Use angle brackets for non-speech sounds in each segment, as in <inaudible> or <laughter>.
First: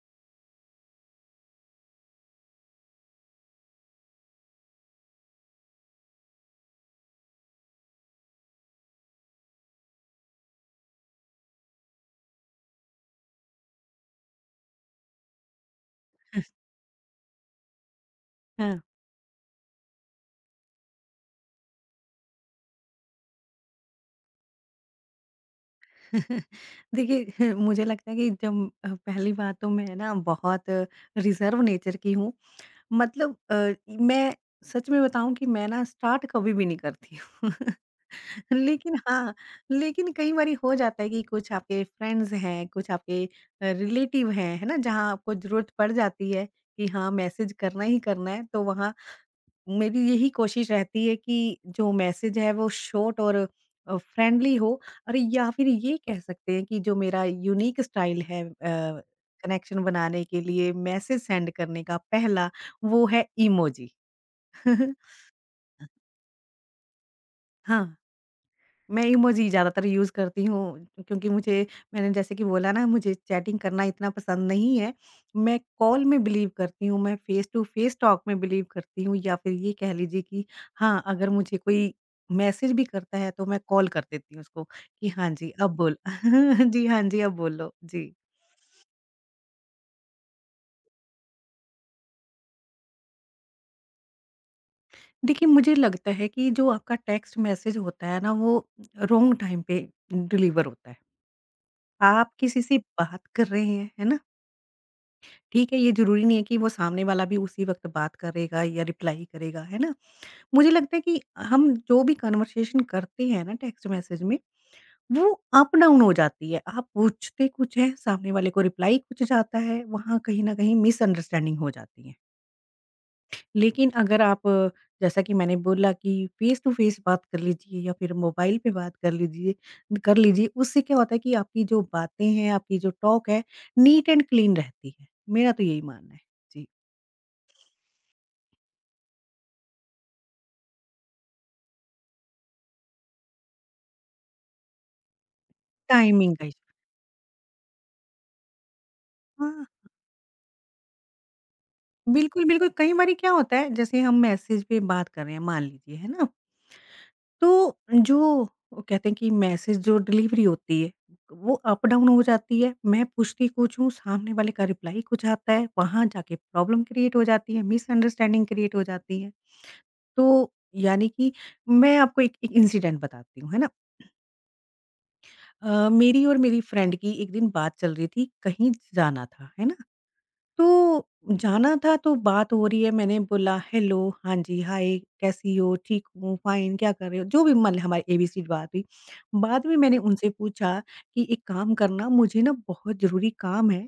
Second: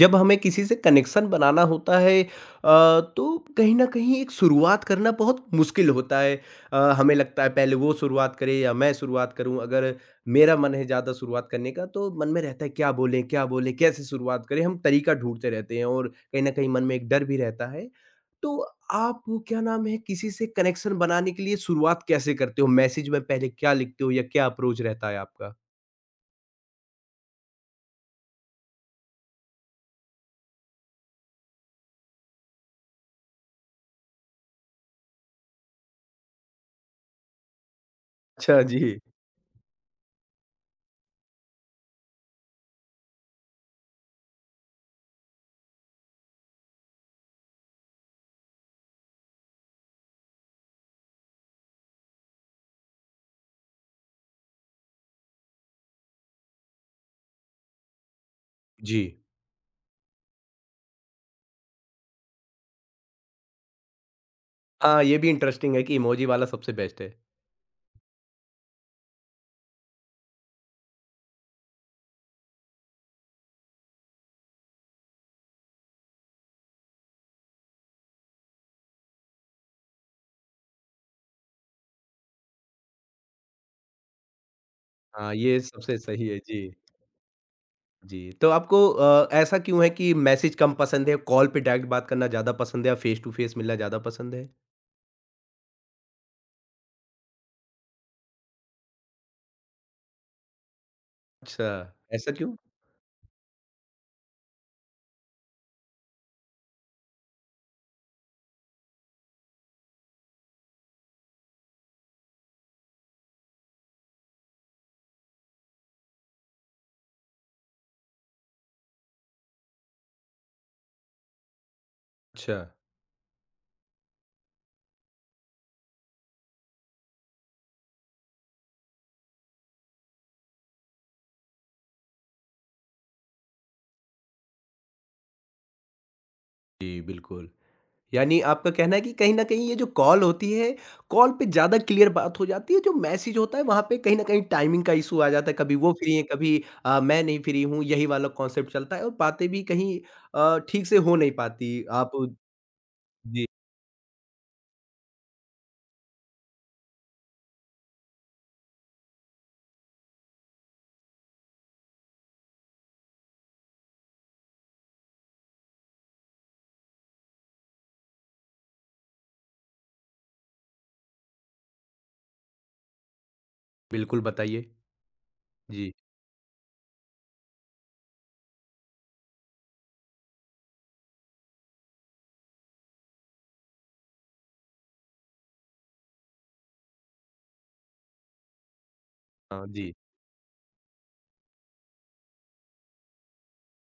जब हमें किसी से कनेक्शन बनाना होता है तो कहीं न कहीं एक शुरुआत करना बहुत मुश्किल होता है। हमें लगता है पहले वो शुरुआत करे या मैं शुरुआत करूँ। अगर मेरा मन है ज़्यादा शुरुआत करने का तो मन में रहता है क्या बोलें क्या बोलें? कैसे शुरुआत करें? हम तरीका ढूँढते रहते हैं और कहीं न कहीं मन में एक डर भी रहता है। तो हाँ। आप वो क्या नाम है किसी से कनेक्शन बनाने के लिए शुरुआत कैसे करते हो? मैसेज में पहले क्या लिखते हो या क्या अप्रोच रहता है आपका? <laughs> देखिए, <laughs> मुझे लगता है कि जब पहली बात तो मैं बहुत रिज़र्व नेचर की हूँ। मतलब मैं सच में बताऊँ कि मैं स्टार्ट कभी भी नहीं करती हूँ। <laughs> अच्छा, जी। लेकिन हाँ, लेकिन कई बारी हो जाता है कि कुछ आपके फ्रेंड्स हैं, कुछ आपके रिलेटिव हैं, है ना? जहाँ आपको ज़रूरत पड़ जाती है कि हाँ, मैसेज करना ही करना है, तो वहाँ मेरी यही कोशिश रहती है कि जो मैसेज है वो शॉर्ट और फ्रेंडली हो। अरे, या फिर ये कह सकते हैं कि जो मेरा यूनिक स्टाइल है, जी। कनेक्शन बनाने के लिए मैसेज सेंड करने का पहला वो है इमोजी। <laughs> हाँ, ये भी इंटरेस्टिंग है कि इमोजी वाला सबसे बेस्ट है। हाँ, मैं इमोजी ज़्यादातर यूज़ करती हूँ, क्योंकि मुझे मैंने जैसे कि बोला ना, मुझे चैटिंग करना इतना पसंद नहीं है। मैं कॉल में बिलीव करती हूँ, मैं फ़ेस टू फ़ेस टॉक में बिलीव करती हूँ, या फिर ये कह लीजिए कि हाँ, अगर मुझे कोई मैसेज भी करता है तो मैं कॉल कर देती हूँ उसको कि हाँ हाँ, जी, ये अब बोल। सबसे <laughs> सही है। जी, जी, हाँ जी, अब बोलो। जी। जी। तो आपको ऐसा क्यों है कि मैसेज कम पसंद है, कॉल पे डायरेक्ट बात करना ज़्यादा पसंद है या फेस टू फेस मिलना ज़्यादा पसंद है? देखिए, मुझे लगता है कि जो आपका टेक्स्ट मैसेज होता है ना, वो रॉन्ग टाइम पे डिलीवर होता है। अच्छा, ऐसा आप क्यों? किसी से बात कर रहे हैं, है ना? ठीक है, ये ज़रूरी नहीं है कि वो सामने वाला भी उसी वक़्त बात करेगा या रिप्लाई करेगा, है ना? मुझे लगता है कि हम जो भी कन्वर्सेशन करते हैं ना टेक्स्ट मैसेज में, वो अप डाउन हो जाती है। आप पूछते कुछ हैं, सामने वाले को रिप्लाई कुछ जाता है, वहाँ कहीं न कहीं मिसअंडरस्टैंडिंग हो जाती है। अच्छा, लेकिन अगर आप जैसा कि मैंने बोला कि फेस टू फेस बात कर लीजिए या फिर मोबाइल पे बात कर लीजिए, उससे क्या होता है कि आपकी जो बातें हैं, आपकी जो टॉक है, नीट एंड क्लीन रहती है। मेरा तो यही मानना है। जी। जी बिल्कुल। यानी आपका कहना है कि कहीं न कहीं ये जो कॉल होती है, कॉल पे ज़्यादा क्लियर बात हो जाती है, जो मैसेज होता है वहाँ पे कहीं न कहीं टाइमिंग का इश्यू आ जाता है, कभी वो फ्री हैं, टाइमिंग का इशू। कभी मैं नहीं फ्री हूँ, यही वाला कॉन्सेप्ट चलता है और बातें भी हाँ, कहीं ठीक से हो नहीं पाती। आप बिल्कुल, बिल्कुल। कई बारी क्या जी, होता है, जैसे हम मैसेज पे बात कर रहे हैं मान लीजिए, है ना? तो जो वो कहते हैं कि मैसेज जो डिलीवरी होती है, वो अप डाउन हो जाती है। मैं पूछती कुछ हूँ, सामने वाले का रिप्लाई कुछ आता है, वहाँ जाके प्रॉब्लम क्रिएट हो जाती है, मिसअंडरस्टैंडिंग क्रिएट हो जाती है। तो यानी कि मैं आपको एक एक इंसिडेंट बताती हूँ, है ना? बिल्कुल बताइए? जी, मेरी और मेरी फ्रेंड की एक दिन बात चल रही थी, कहीं जाना था, है ना? तो जाना था, तो बात हो रही है, मैंने बोला हेलो, हाँ जी हाय कैसी हो, ठीक हूँ फाइन, क्या कर रहे हो, जो भी मतलब हमारी एबीसी बात हुई। बाद हाँ में जी। मैंने उनसे पूछा कि एक काम करना, मुझे ना बहुत ज़रूरी काम है,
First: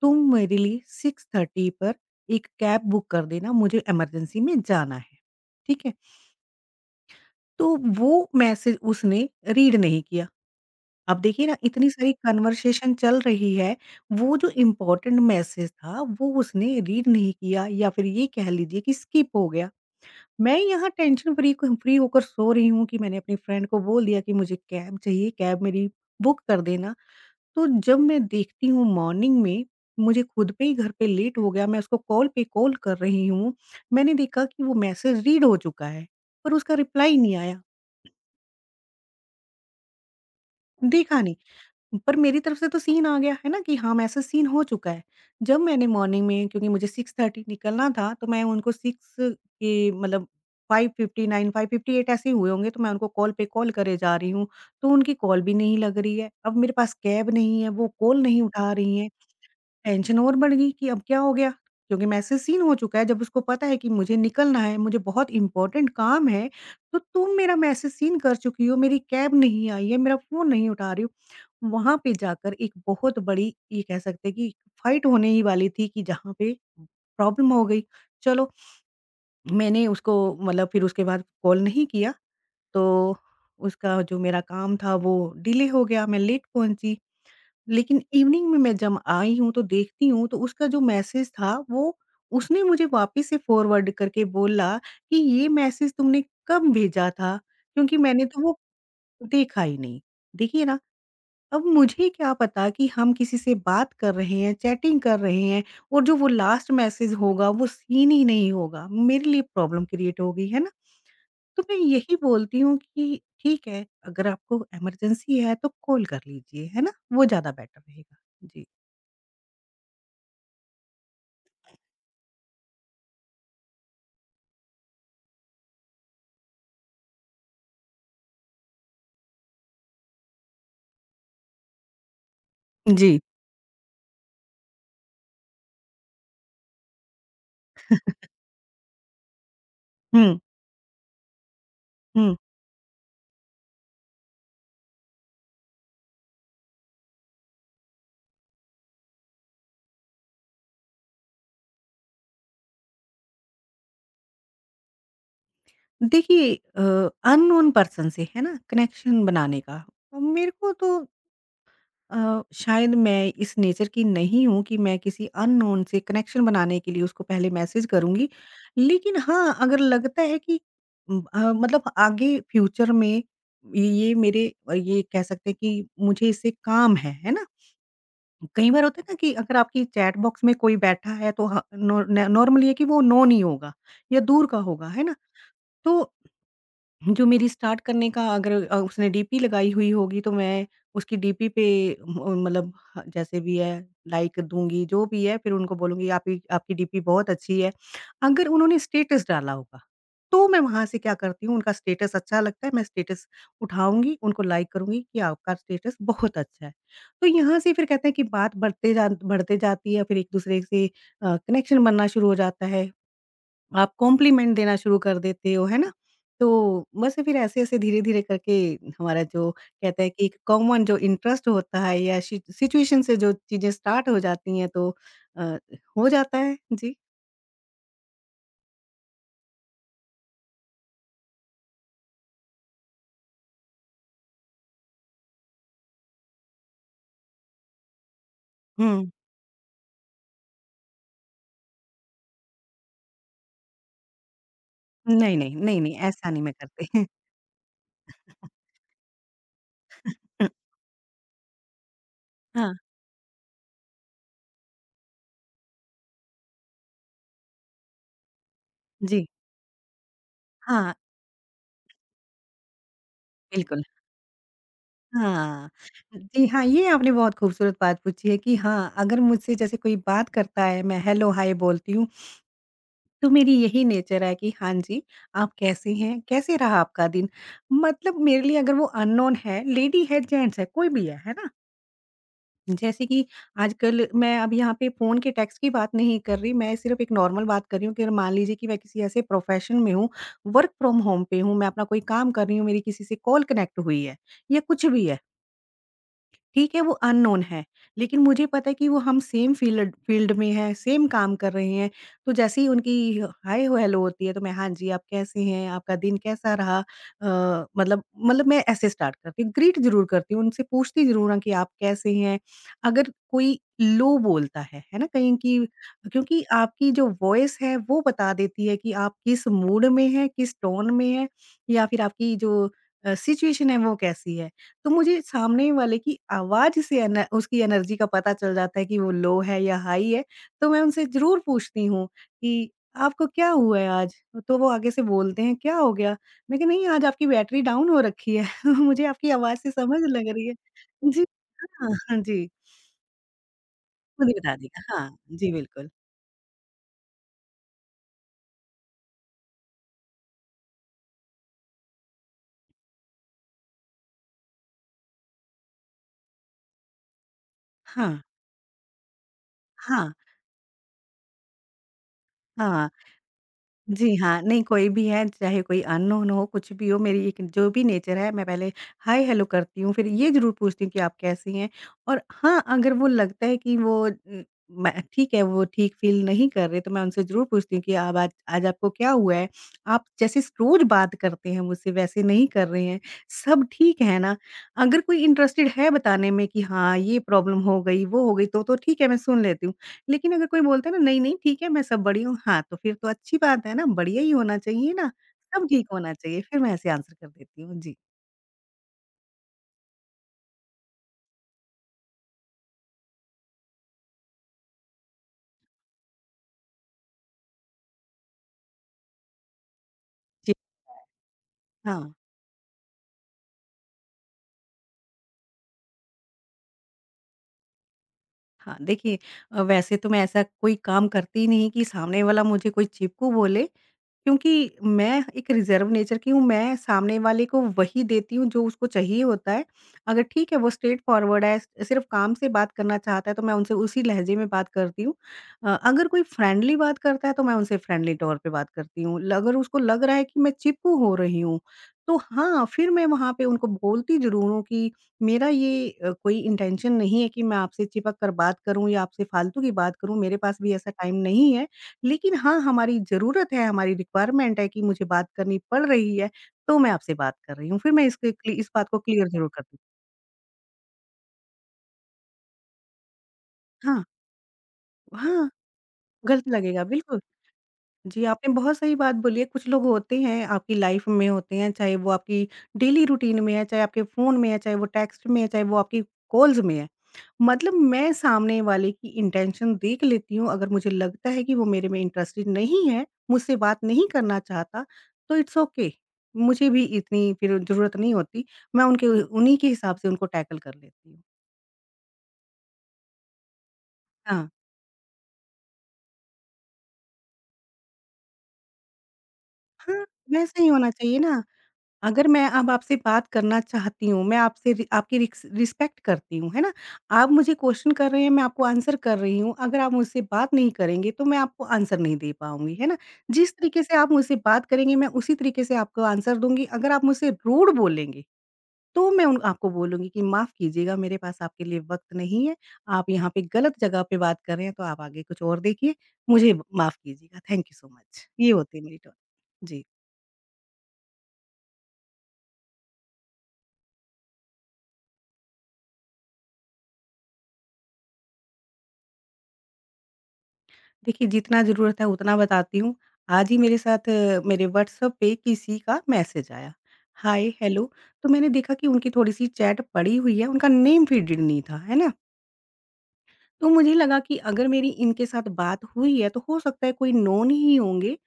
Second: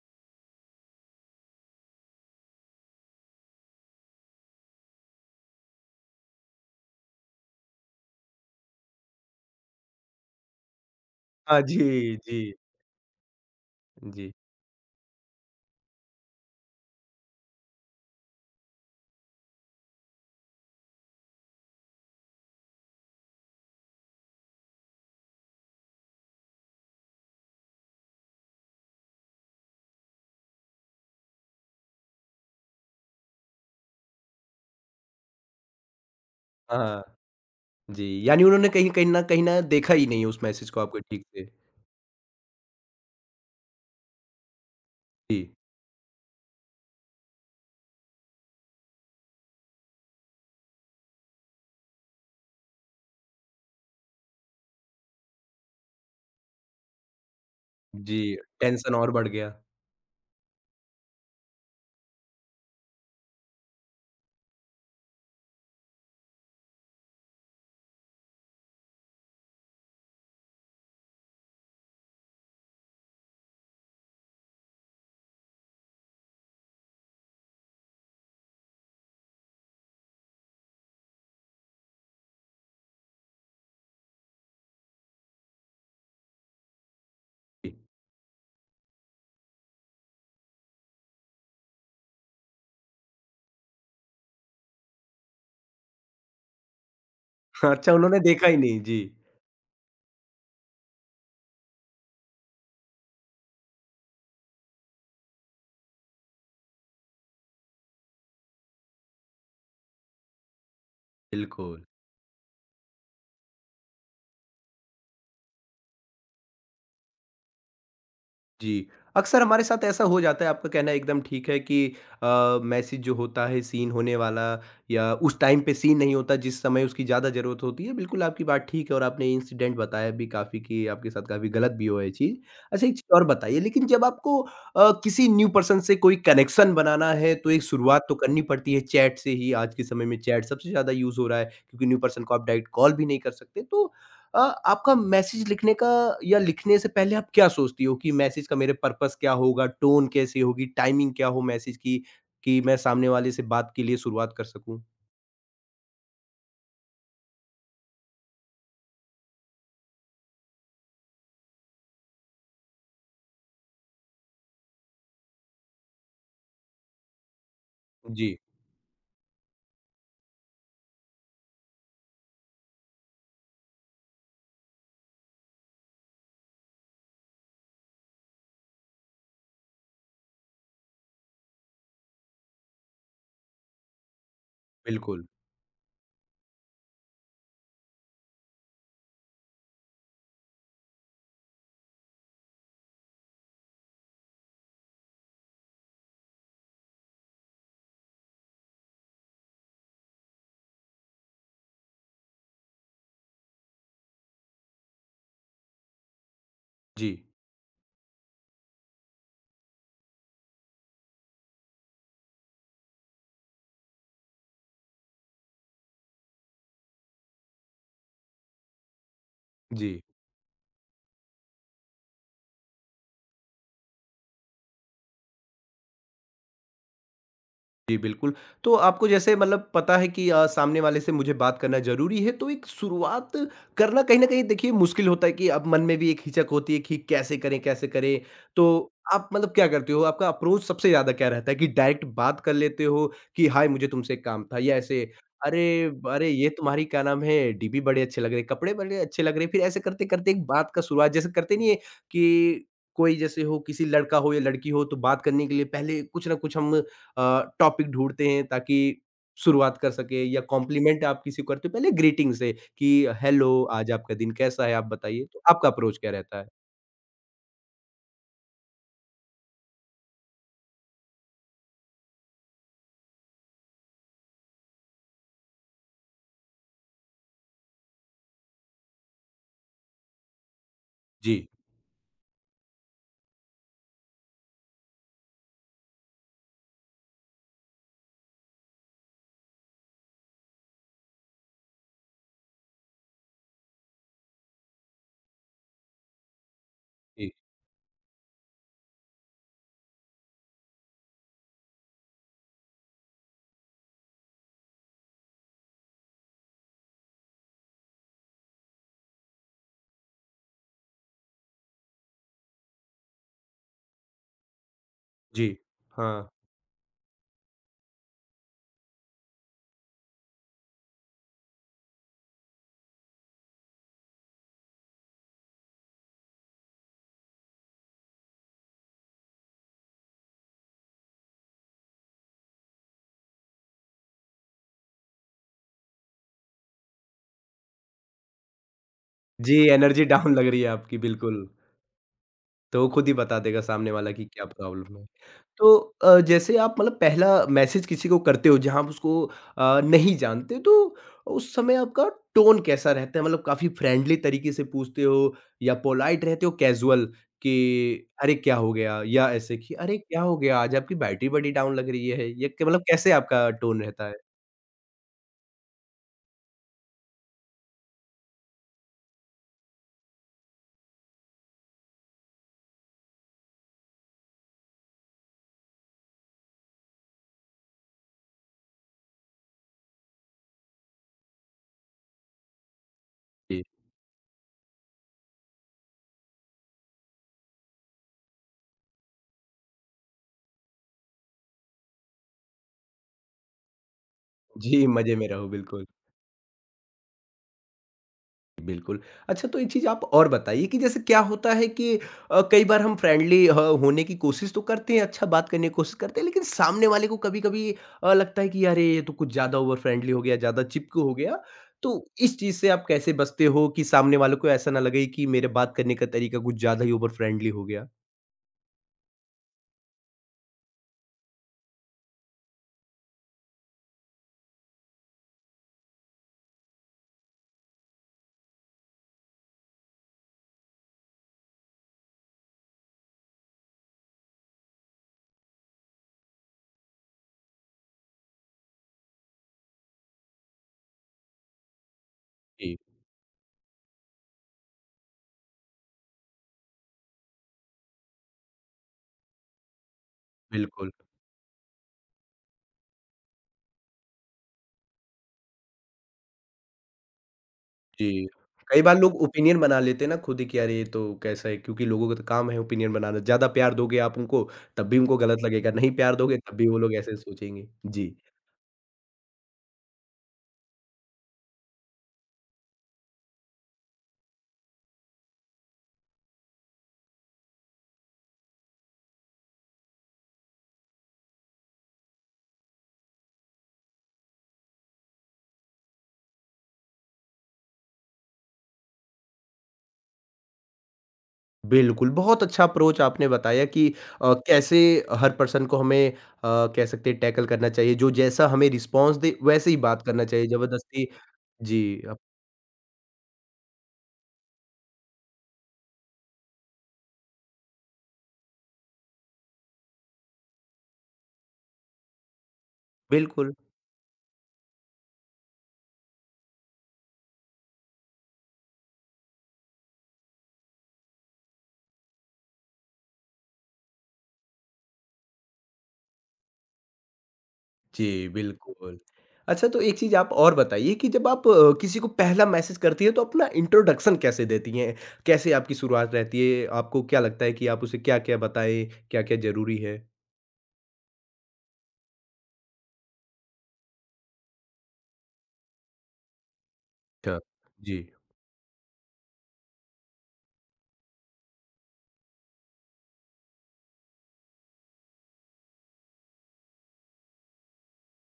तुम मेरे लिए 6:30 पर एक कैब बुक कर देना, मुझे इमरजेंसी में जाना है, ठीक है? तो वो मैसेज उसने रीड नहीं किया। अब देखिए ना, हाँ इतनी सारी जी, जी, कन्वर्सेशन चल रही है, जी। वो जो इम्पोर्टेंट मैसेज था वो उसने रीड नहीं किया, या फिर ये कह लीजिए कि स्किप हो गया। मैं यहाँ टेंशन फ्री को फ्री होकर सो रही हूँ कि मैंने अपनी फ्रेंड को बोल दिया कि मुझे कैब चाहिए, कैब मेरी बुक कर देना। तो जब मैं देखती हूँ मॉर्निंग में मुझे खुद पे ही घर पे लेट हो गया, मैं उसको कॉल पे कॉल कर रही हूँ। मैंने देखा कि वो मैसेज रीड हो चुका है, पर उसका हाँ, रिप्लाई नहीं आया, जी, यानी उन्होंने कहीं कहीं न देखा ही नहीं उस मैसेज को आपके देखा ठीक से। नहीं। पर मेरी तरफ से तो सीन आ गया है ना कि हाँ, मैसेज सीन हो चुका है। जी, जब मैंने मॉर्निंग में, क्योंकि मुझे 6:30 निकलना था, तो मैं उनको 6 के मतलब 5:59, 5:58 ऐसे ही हुए होंगे, तो मैं उनको कॉल पे कॉल करे जा रही हूँ, तो उनकी कॉल भी नहीं लग रही है। अब मेरे पास कैब नहीं है, वो कॉल जी, नहीं उठा टेंशन रही हैं। और बढ़ गया। टेंशन और बढ़ गई कि अब क्या हो गया? क्योंकि मैसेज सीन हो चुका है, जब उसको पता है कि मुझे निकलना है, मुझे बहुत इम्पोर्टेंट काम है, तो तुम मेरा मैसेज सीन कर चुकी हो, मेरी कैब नहीं आई है, मेरा फ़ोन नहीं उठा रही हो। वहाँ पे जाकर एक बहुत बड़ी ये कह सकते हैं कि फाइट होने ही वाली थी कि जहाँ पे प्रॉब्लम हो गई। चलो, मैंने उसको मतलब फिर उसके बाद कॉल नहीं किया, तो उसका जो मेरा काम था वो डिले हो गया, मैं लेट पहुँची। जी, लेकिन इवनिंग में मैं जब आई हूँ तो देखती हूँ, तो उसका जो मैसेज था वो उसने मुझे वापस से फॉरवर्ड करके बोला कि ये मैसेज तुमने कब भेजा था? <laughs> अच्छा क्योंकि उन्होंने मैंने तो देखा ही वो नहीं। जी, देखा ही नहीं। देखिए ना, अब मुझे क्या पता कि हम किसी से बात कर रहे हैं, चैटिंग कर रहे हैं और जो वो लास्ट मैसेज होगा वो सीन ही नहीं होगा। मेरे लिए प्रॉब्लम क्रिएट हो गई, है ना? तो मैं बिल्कुल। यही बोलती हूँ कि ठीक है, अगर आपको इमरजेंसी है तो कॉल कर लीजिए, है ना? वो ज़्यादा बेटर रहेगा। जी। जी, अक्सर हमारे साथ ऐसा हो जाता है, आपका कहना एकदम ठीक है कि मैसेज जो होता है सीन होने वाला या उस टाइम पे सीन नहीं होता जिस समय उसकी ज़्यादा ज़रूरत होती है, बिल्कुल आपकी बात ठीक है और आपने इंसिडेंट बताया भी काफ़ी कि आपके साथ काफ़ी गलत भी हुआ ये चीज़। अच्छा एक चीज़ जी। और बताइए लेकिन जब आपको किसी न्यू पर्सन से कोई कनेक्शन बनाना है तो एक शुरुआत तो करनी पड़ती है चैट से ही, आज के समय में हुँ, चैट सबसे ज़्यादा यूज़ हो रहा है क्योंकि न्यू पर्सन को हुँ। आप डायरेक्ट कॉल भी नहीं कर सकते। तो अ, आपका मैसेज लिखने का या लिखने से पहले आप क्या सोचती हो कि मैसेज का मेरे पर्पस क्या होगा, टोन कैसी होगी, टाइमिंग क्या हो मैसेज की, कि मैं सामने वाले से बात के लिए शुरुआत कर सकूँ? देखिए, अननोन पर्सन से, है ना, कनेक्शन बनाने का, अब मेरे को तो शायद मैं इस नेचर की नहीं हूँ कि मैं किसी अननोन से कनेक्शन बनाने के लिए उसको पहले मैसेज करूँगी। जी, लेकिन हाँ, अगर लगता है कि मतलब आगे फ्यूचर में ये मेरे ये कह सकते हैं कि मुझे इससे काम है ना? कई बार होता है ना कि अगर आपकी चैट बॉक्स में कोई बैठा है तो ह नॉ न नॉर्मली है कि वो नोन ही होगा या दूर का होगा, है ना? बिल्कुल। तो जो मेरी स्टार्ट करने का, अगर उसने डीपी लगाई हुई होगी तो मैं उसकी डीपी पे म मतलब ह जैसे भी है, लाइक दूँगी, जो भी है, फिर उनको बोलूँगी आपकी आपकी डीपी बहुत अच्छी है। अगर उन्होंने स्टेटस डाला होगा, तो मैं वहाँ से क्या करती हूँ, उनका स्टेटस अच्छा लगता है, मैं स्टेटस उठाऊँगी, उनको लाइक करूँगी कि आपका स्टेटस बहुत अच्छा है। जी, तो यहाँ से फिर कहते हैं कि बात बढ़ते जाती है, फिर एक-दूसरे से कनेक्शन बनना शुरू हो जाता है। आप कॉम्प्लीमेंट देना शुरू कर देते हो, है ना? तो बस फिर ऐसे-ऐसे धीरे-धीरे करके हमारा जो जी। कहते हैं कि एक कॉमन जो इंटरेस्ट होता है या सि सिचुएशन से जो चीज़ें स्टार्ट हो जाती हैं, तो अ, हो जाता है। जी। जी, बिल्कुल। तो आपको जैसे मतलब पता है कि सामने वाले से मुझे बात करना ज़रूरी है, तो एक शुरुआत करना कहीं न कहीं देखिए मुश्किल होता है कि अब मन में भी एक हिचक होती है कि कैसे करें, कैसे करें? तो हुँ। आप मतलब क्या करते हो? आपका अप्रोच सबसे ज़्यादा क्या रहता है कि डायरेक्ट बात कर लेते हो कि, "हाय, मुझे तुमसे एक काम था" या ऐसे, नहीं, नहीं, नहीं, "अरे नहीं, अरे! ऐसा नहीं ये मैं तुम्हारी करती। क्या <laughs> नाम है, डीबी बड़े अच्छे लग रहे हैं, कपड़े बड़े अच्छे लग रहे हैं।" फिर ऐसे करते-करते एक हम्म, बात का शुरुआत जैसे करते नहीं है कि हाँ, कोई जैसे हो, किसी लड़का हो या लड़की हो, तो बात करने के लिए पहले कुछ न कुछ हम अ, टॉपिक ढूँढते हैं ताकि जी। शुरुआत कर सकें या हाँ, कॉम्प्लीमेंट आप किसी को करते हो पहले ग्रीटिंग से कि हेलो, बिल्कुल। आज आपका दिन कैसा है आप बताइए? तो आपका हाँ। अप्रोच क्या रहता जी है? हाँ, ये आपने बहुत खूबसूरत बात पूछी है कि हाँ, अगर मुझसे जैसे कोई बात करता है, मैं हेलो, हाय बोलती हूँ। तो मेरी यही नेचर है कि हाँ जी, आप कैसी हैं? कैसे रहा आपका दिन? मतलब मेरे लिए अगर वो अननोन है, लेडी है, जेंट्स है, कोई भी है जी, ना? जैसे कि आजकल, मैं अब यहाँ पे फ़ोन के टैक्स की बात नहीं कर रही, मैं सिर्फ़ एक नॉर्मल बात कर रही हूँ कि अगर मान लीजिए कि मैं किसी ऐसे प्रोफ़ेशन में हूँ, वर्क फ्रॉम होम पे हूँ, मैं अपना कोई काम कर रही हूँ, मेरी किसी से कॉल कनेक्ट हुई है या कुछ भी है। ठीक है, वो जी, अननोन है, लेकिन मुझे पता है कि वो हम सेम फ़ील्ड फ़ील्ड में हैं, सेम काम कर रहे हैं। तो जैसे ही उनकी हाय हो हेलो होती है तो मैं हाँ जी, आप कैसे हैं? आपका दिन कैसा रहा? मतलब मैं ऐसे स्टार्ट करती हूँ, ग्रीट ज़रूर करती हूँ, उनसे पूछती ज़रूर हूँ कि आप कैसे हैं? अगर कोई लो बोलता है ना? कहीं जी। कि हाँ। क्योंकि आपकी जो वॉइस है वो बता देती है कि आप किस मूड में हैं, किस टोन में हैं, या फिर आपकी जो सिचुएशन है वो कैसी है। तो मुझे सामने वाले की आवाज़ से एन उसकी एनर्जी का पता चल जाता है कि वो लो है या हाई है, तो मैं उनसे ज़रूर पूछती हूँ कि आपको क्या हुआ है आज? तो वो आगे से बोलते हैं क्या हो गया? मैं कहा नहीं, आज आपकी बैटरी डाउन हो रखी है, <laughs> मुझे आपकी जी, आवाज़ से समझ एनर्जी लग डाउन <laughs> रही लग है। रही है आपकी जी, बिल्कुल। हाँ, हाँ जी, तो वो खुद ही बता देगा सामने वाला कि खुद ही क्या बता देगा, प्रॉब्लम है। हाँ, जी तो बिल्कुल। जैसे आप मतलब पहला मैसेज किसी को करते हो जहाँ आप उसको नहीं जानते तो उस समय आपका टोन कैसा रहता है? मतलब काफ़ी फ्रेंडली तरीके से पूछते हो या पोलाइट रहते हो कैज़ुअल कि हाँ, अरे क्या हो गया? या ऐसे कि अरे हाँ, क्या हो गया? आज आपकी बैटरी बड़ी डाउन लग रही है। ये क मतलब हाँ। कैसे आपका टोन रहता है? जी हाँ, नहीं, कोई भी है, चाहे कोई अननोन हो, कुछ भी हो, मेरी एक जो भी नेचर है, मैं पहले हाय हेलो करती हूँ, फिर ये ज़रूर पूछती हूँ कि आप कैसी हैं? और हाँ, अगर वो लगता है कि वो मैं ठीक है, वो ठीक फ़ील नहीं कर रहे, तो मैं उनसे ज़रूर पूछती हूँ कि अब आज आज आपको क्या हुआ है? आप जैसे स रोज़ बात करते हैं मुझसे, वैसे नहीं कर रहे हैं, जी, सब ठीक है ना? अगर कोई इंटरेस्टेड है बताने में कि हाँ, ये प्रॉब्लम हो गई, वो हो गई, तो ठीक है, मैं सुन लेती हूँ। लेकिन अगर कोई बोलता है ना नहीं-नहीं ठीक है मैं सब बड़ी हूँ, हाँ, तो फिर तो अच्छी बात है ना, बढ़िया ही होना जी चाहिए ना, मज़े में रहो, सब बिल्कुल। ठीक होना चाहिए, फिर मैं ऐसे आंसर कर देती हूँ। जी। बिल्कुल। अच्छा तो एक चीज़ आप और बताइए कि जैसे क्या होता है कि कई बार हम फ्रेंडली ह होने की कोशिश तो करते हैं, अच्छा बात करने की कोशिश करते हैं, लेकिन सामने वाले को कभी-कभी लगता है कि अरे! ये तो कुछ ज़्यादा ओवर फ्रेंडली हो गया, जी। ज़्यादा चिपकू हो गया। तो हाँ, इस चीज़ से आप कैसे बचते हो कि सामने वालों को ऐसा ना लगे कि मेरे बात करने का तरीका कुछ ज़्यादा ही ओवर फ्रेंडली हो गया? हाँ, देखिए वैसे तो मैं ऐसा कोई काम करती ही नहीं कि सामने वाला मुझे कोई चिपकू बोले। क्योंकि मैं एक रिज़र्व नेचर की हूँ, मैं सामने वाले को वही देती हूँ जो उसको चाहिए होता है। अगर ठीक है वो स्ट्रेट फॉरवर्ड है, सिर्फ़ काम से बात करना चाहता है तो मैं उनसे उसी लहजे में बात करती हूँ। अगर कोई फ्रेंडली बात करता है तो मैं उनसे फ्रेंडली तौर पे बात करती हूँ। ल अगर उसको लग रहा है कि मैं चिपकू हो रही हूँ, तो हाँ, जी। फिर मैं वहाँ पे उनको बोलती ज़रूर हूँ कि मेरा ये कोई इंटेंशन नहीं है कि मैं आपसे चिपक कर बात करूँ या आपसे फ़ालतू की बात करूँ, मेरे पास भी बिल्कुल। ऐसा टाइम नहीं है। लेकिन हाँ, हमारी ज़रूरत है, हमारी रिक्वायरमेंट है कि मुझे बात करनी पड़ रही है, तो मैं आपसे बात कर रही हूँ। फिर मैं जी, इसके क्लि इस कई बात बार को लोग क्लियर ज़रूर ओपिनियन कर दूँ। बना लेते हैं ना खुद ही कि अरे ये तो कैसा है क्योंकि लोगों का तो काम है ओपिनियन बनाना, ज़्यादा प्यार दोगे हाँ, आप उनको तब भी उनको गलत हाँ, लगेगा, नहीं प्यार दोगे गलत तब भी वो लगेगा, लोग ऐसे बिल्कुल। सोचेंगे। जी, जी, आपने बहुत सही बात बोली है। कुछ लोग होते हैं आपकी लाइफ़ में होते हैं, चाहे वो आपकी डेली रूटीन में है, चाहे आपके फ़ोन में है, चाहे वो टेक्स्ट में है, चाहे वो आपकी कॉल्स में है। मतलब मैं सामने वाले की इंटेंशन देख लेती हूँ, अगर मुझे लगता है कि वो मेरे में इंटरेस्टेड नहीं है, मुझसे बात नहीं करना चाहता, तो इट्स ओके। मुझे भी इतनी फिर ज़रूरत नहीं होती, मैं उनके उन्हीं के हिसाब से उनको टैकल कर लेती हूँ। बिल्कुल, बहुत अच्छा अप्रोच आपने बताया कि हाँ, कैसे हर पर्सन को हमें कह सकते हैं टैकल करना चाहिए, जो जैसा हमें रिस्पॉन्स दे वैसे ही बात हाँ, करना चाहिए, वैसा ही होना ज़बरदस्ती चाहिए ना। जी, अगर मैं अब आपसे बात करना चाहती हूँ, मैं आपसे रि आपकी रिक्स रिस्पेक्ट करती हूँ, है ना? आप मुझे क्वेश्चन कर रहे हैं, मैं आपको आंसर कर रही हूँ। अगर आप मुझसे बात नहीं करेंगे, तो मैं आपको आंसर नहीं दे पाऊँगी, है ना? जिस बिल्कुल। तरीके से आप मुझसे बात करेंगे, मैं उसी तरीके से आपको आंसर दूँगी। अगर आप मुझसे रूड बोलेंगे, तो मैं उन आपको बोलूँगी कि माफ़ कीजिएगा, मेरे पास आपके लिए वक़्त नहीं है। आप यहाँ पे गलत जगह पे बात कर रहे हैं, तो आप आगे कुछ और देखिए। मुझे माफ़ कीजिएगा। थैंक यू सो जी, मच। ये होती है मेरी बिल्कुल। टोन। अच्छा तो जी। एक चीज़ आप और बताइए कि जब आप किसी को पहला मैसेज करती हैं तो अपना इंट्रोडक्शन कैसे देती हैं? कैसे आपकी शुरुआत रहती है? आपको क्या लगता है कि आप उसे क्या-क्या बताएँ? क्या-क्या ज़रूरी है? देखिए, जितना ज़रूरत है उतना बताती हूँ। आज ही मेरे साथ मेरे व्हाट्सएप पे किसी का मैसेज आया, अच्छा, हाय, हेलो। जी। तो मैंने देखा कि उनकी थोड़ी-सी चैट पड़ी हुई है, उनका नेम फ़ील्डेड नहीं था, है ना? तो मुझे लगा कि अगर मेरी इनके साथ बात हुई है, तो हो सकता है कोई नोन ही होंगे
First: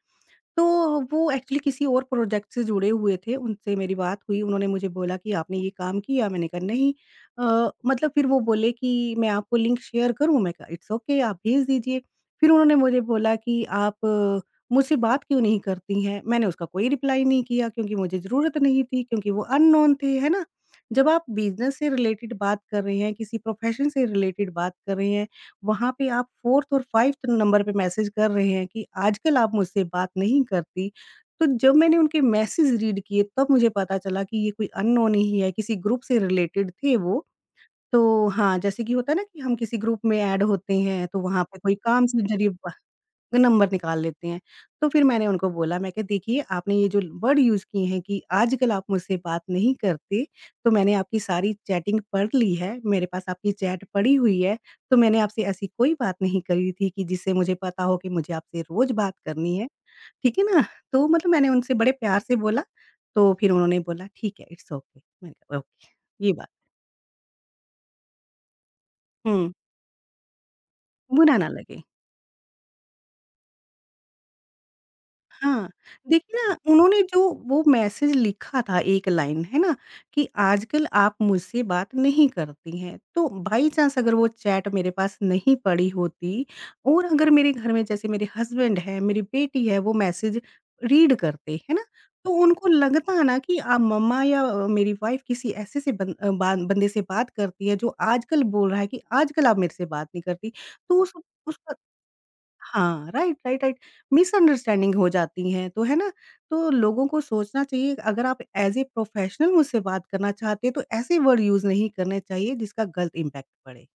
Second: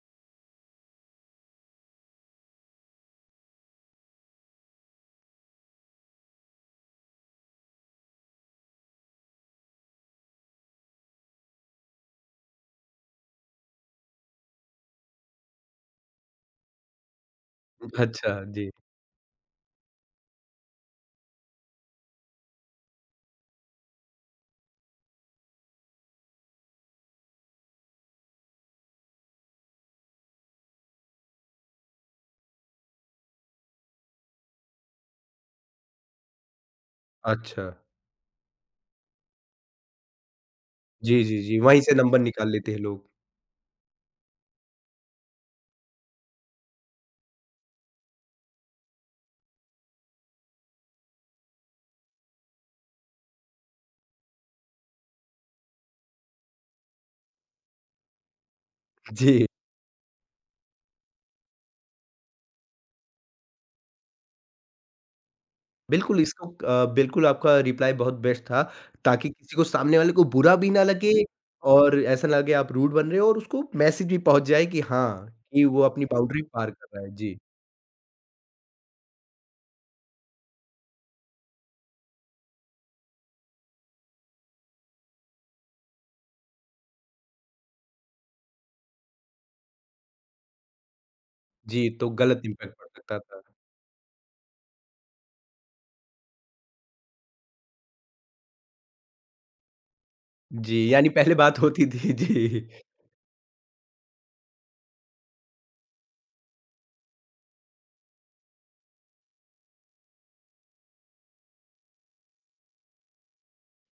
तो वो एक्चुअली किसी और प्रोजेक्ट से जुड़े हुए थे, उनसे मेरी बात हुई, उन्होंने मुझे बोला कि आपने ये काम किया? मैंने कहा नहीं मतलब फिर वो बोले कि मैं आपको लिंक शेयर करूँ? मैं कहा इट्स ओके आप भेज दीजिए। फिर उन्होंने मुझे बोला कि आप मुझसे बात क्यों नहीं करती हैं? मैंने उसका कोई रिप्लाई नहीं किया क्योंकि मुझे अच्छा, ज़रूरत जी। नहीं थी, क्योंकि वो अननोन थे, है ना? जब आप बिज़नेस से रिलेटेड बात कर रहे हैं, किसी प्रोफ़ेशन से रिलेटेड बात कर रहे हैं वहाँ पे आप 4th और 5th नंबर पे मैसेज कर रहे हैं कि आजकल आप मुझसे बात नहीं करती। तो जब मैंने उनके मैसेज रीड किए तब मुझे पता चला कि ये कोई अननोन ही है, किसी ग्रुप से रिलेटेड थे वो। अच्छा। तो हाँ, जैसे कि होता है ना कि हम किसी ग्रुप में ऐड होते हैं तो जी, जी, वहाँ जी, पे कोई वहीं से काम नंबर से <laughs> निकाल जरिए लेते हैं लोग। नंबर निकाल लेते हैं। तो फिर मैंने उनको बोला मैं कहा देखिए आपने ये जो वर्ड यूज़ किए हैं कि आजकल आप मुझसे बात नहीं करते, तो मैंने आपकी सारी चैटिंग पढ़ ली है, मेरे पास आपकी चैट पड़ी हुई है, तो मैंने आपसे ऐसी कोई बात नहीं करी थी कि जिससे मुझे पता हो कि मुझे आपसे रोज़ बात जी, करनी है, ठीक है ना? तो मतलब मैंने उनसे बड़े प्यार से बोला, तो फिर उन्होंने बोला ठीक है इट्स ओके मैंने कहा बिल्कुल ओके ये इसको बात बिल्कुल आपका रिप्लाई बहुत बेस्ट था ताकि हुँ, किसी को सामने वाले को बुरा भी ना लगे बुरा ना लगे। और ऐसा ना लगे आप रूड बन रहे हो और उसको मैसेज भी पहुँच जाए कि हाँ, कि हाँ, वो अपनी देखिए बाउंड्री जी। ना पार कर उन्होंने रहा है। जो जी। वो मैसेज लिखा था एक लाइन, है ना? कि आजकल आप मुझसे बात नहीं करती हैं, तो बाई चांस अगर वो चैट मेरे पास नहीं पड़ी होती और अगर मेरे घर में जैसे मेरे हस्बैंड हैं, मेरी बेटी है, वो मैसेज रीड करते, है ना? जी, तो तो गलत उनको इम्पैक्ट पड़ सकता लगता ना था। कि मम्मा या मेरी वाइफ़ किसी ऐसे से बन अ, बा बंदे से बात करती है जो आजकल बोल रहा है कि आजकल आप मेरे से बात नहीं करती। जी, तो यानी पहले बात उस होती थी। <laughs> जी, हाँ, राइट, राइट, राइट। मिसअंडरस्टैंडिंग हो जाती हैं, तो है ना? तो लोगों को सोचना चाहिए अगर आप एज़ ए प्रोफ़ेशनल मुझसे बात करना चाहते हैं, तो ऐसे वर्ड यूज़ नहीं करने चाहिए जिसका गलत इम्पैक्ट पड़े।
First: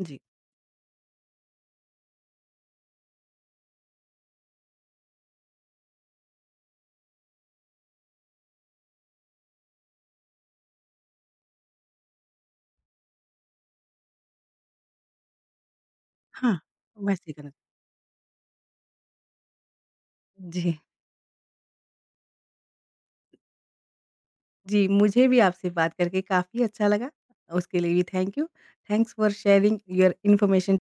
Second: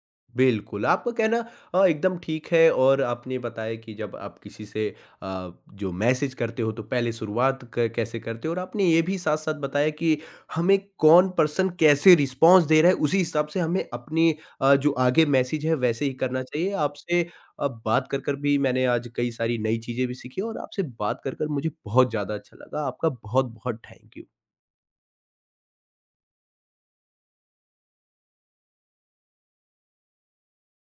जी। बिल्कुल, आपका कहना एकदम ठीक है और आपने बताया कि जब आप किसी से जो मैसेज करते हो तो पहले शुरुआत क कैसे करते हो और आपने ये भी साथ-साथ बताया कि हमें कौन पर्सन कैसे रिस्पॉन्स दे रहा है, उसी हिसाब से हमें अपनी जो आगे मैसेज है वैसे ही करना हाँ, चाहिए। आपसे वैसे करना बात कर कर भी मैंने आज कई सारी नई चीज़ें भी सीखी और जी। आपसे बात कर कर मुझे बहुत ज़्यादा अच्छा लगा। आपका बहुत-बहुत थैंक यू। जी, मुझे भी आपसे बात करके काफ़ी अच्छा लगा। उसके लिए भी thank you. Thanks for sharing your information.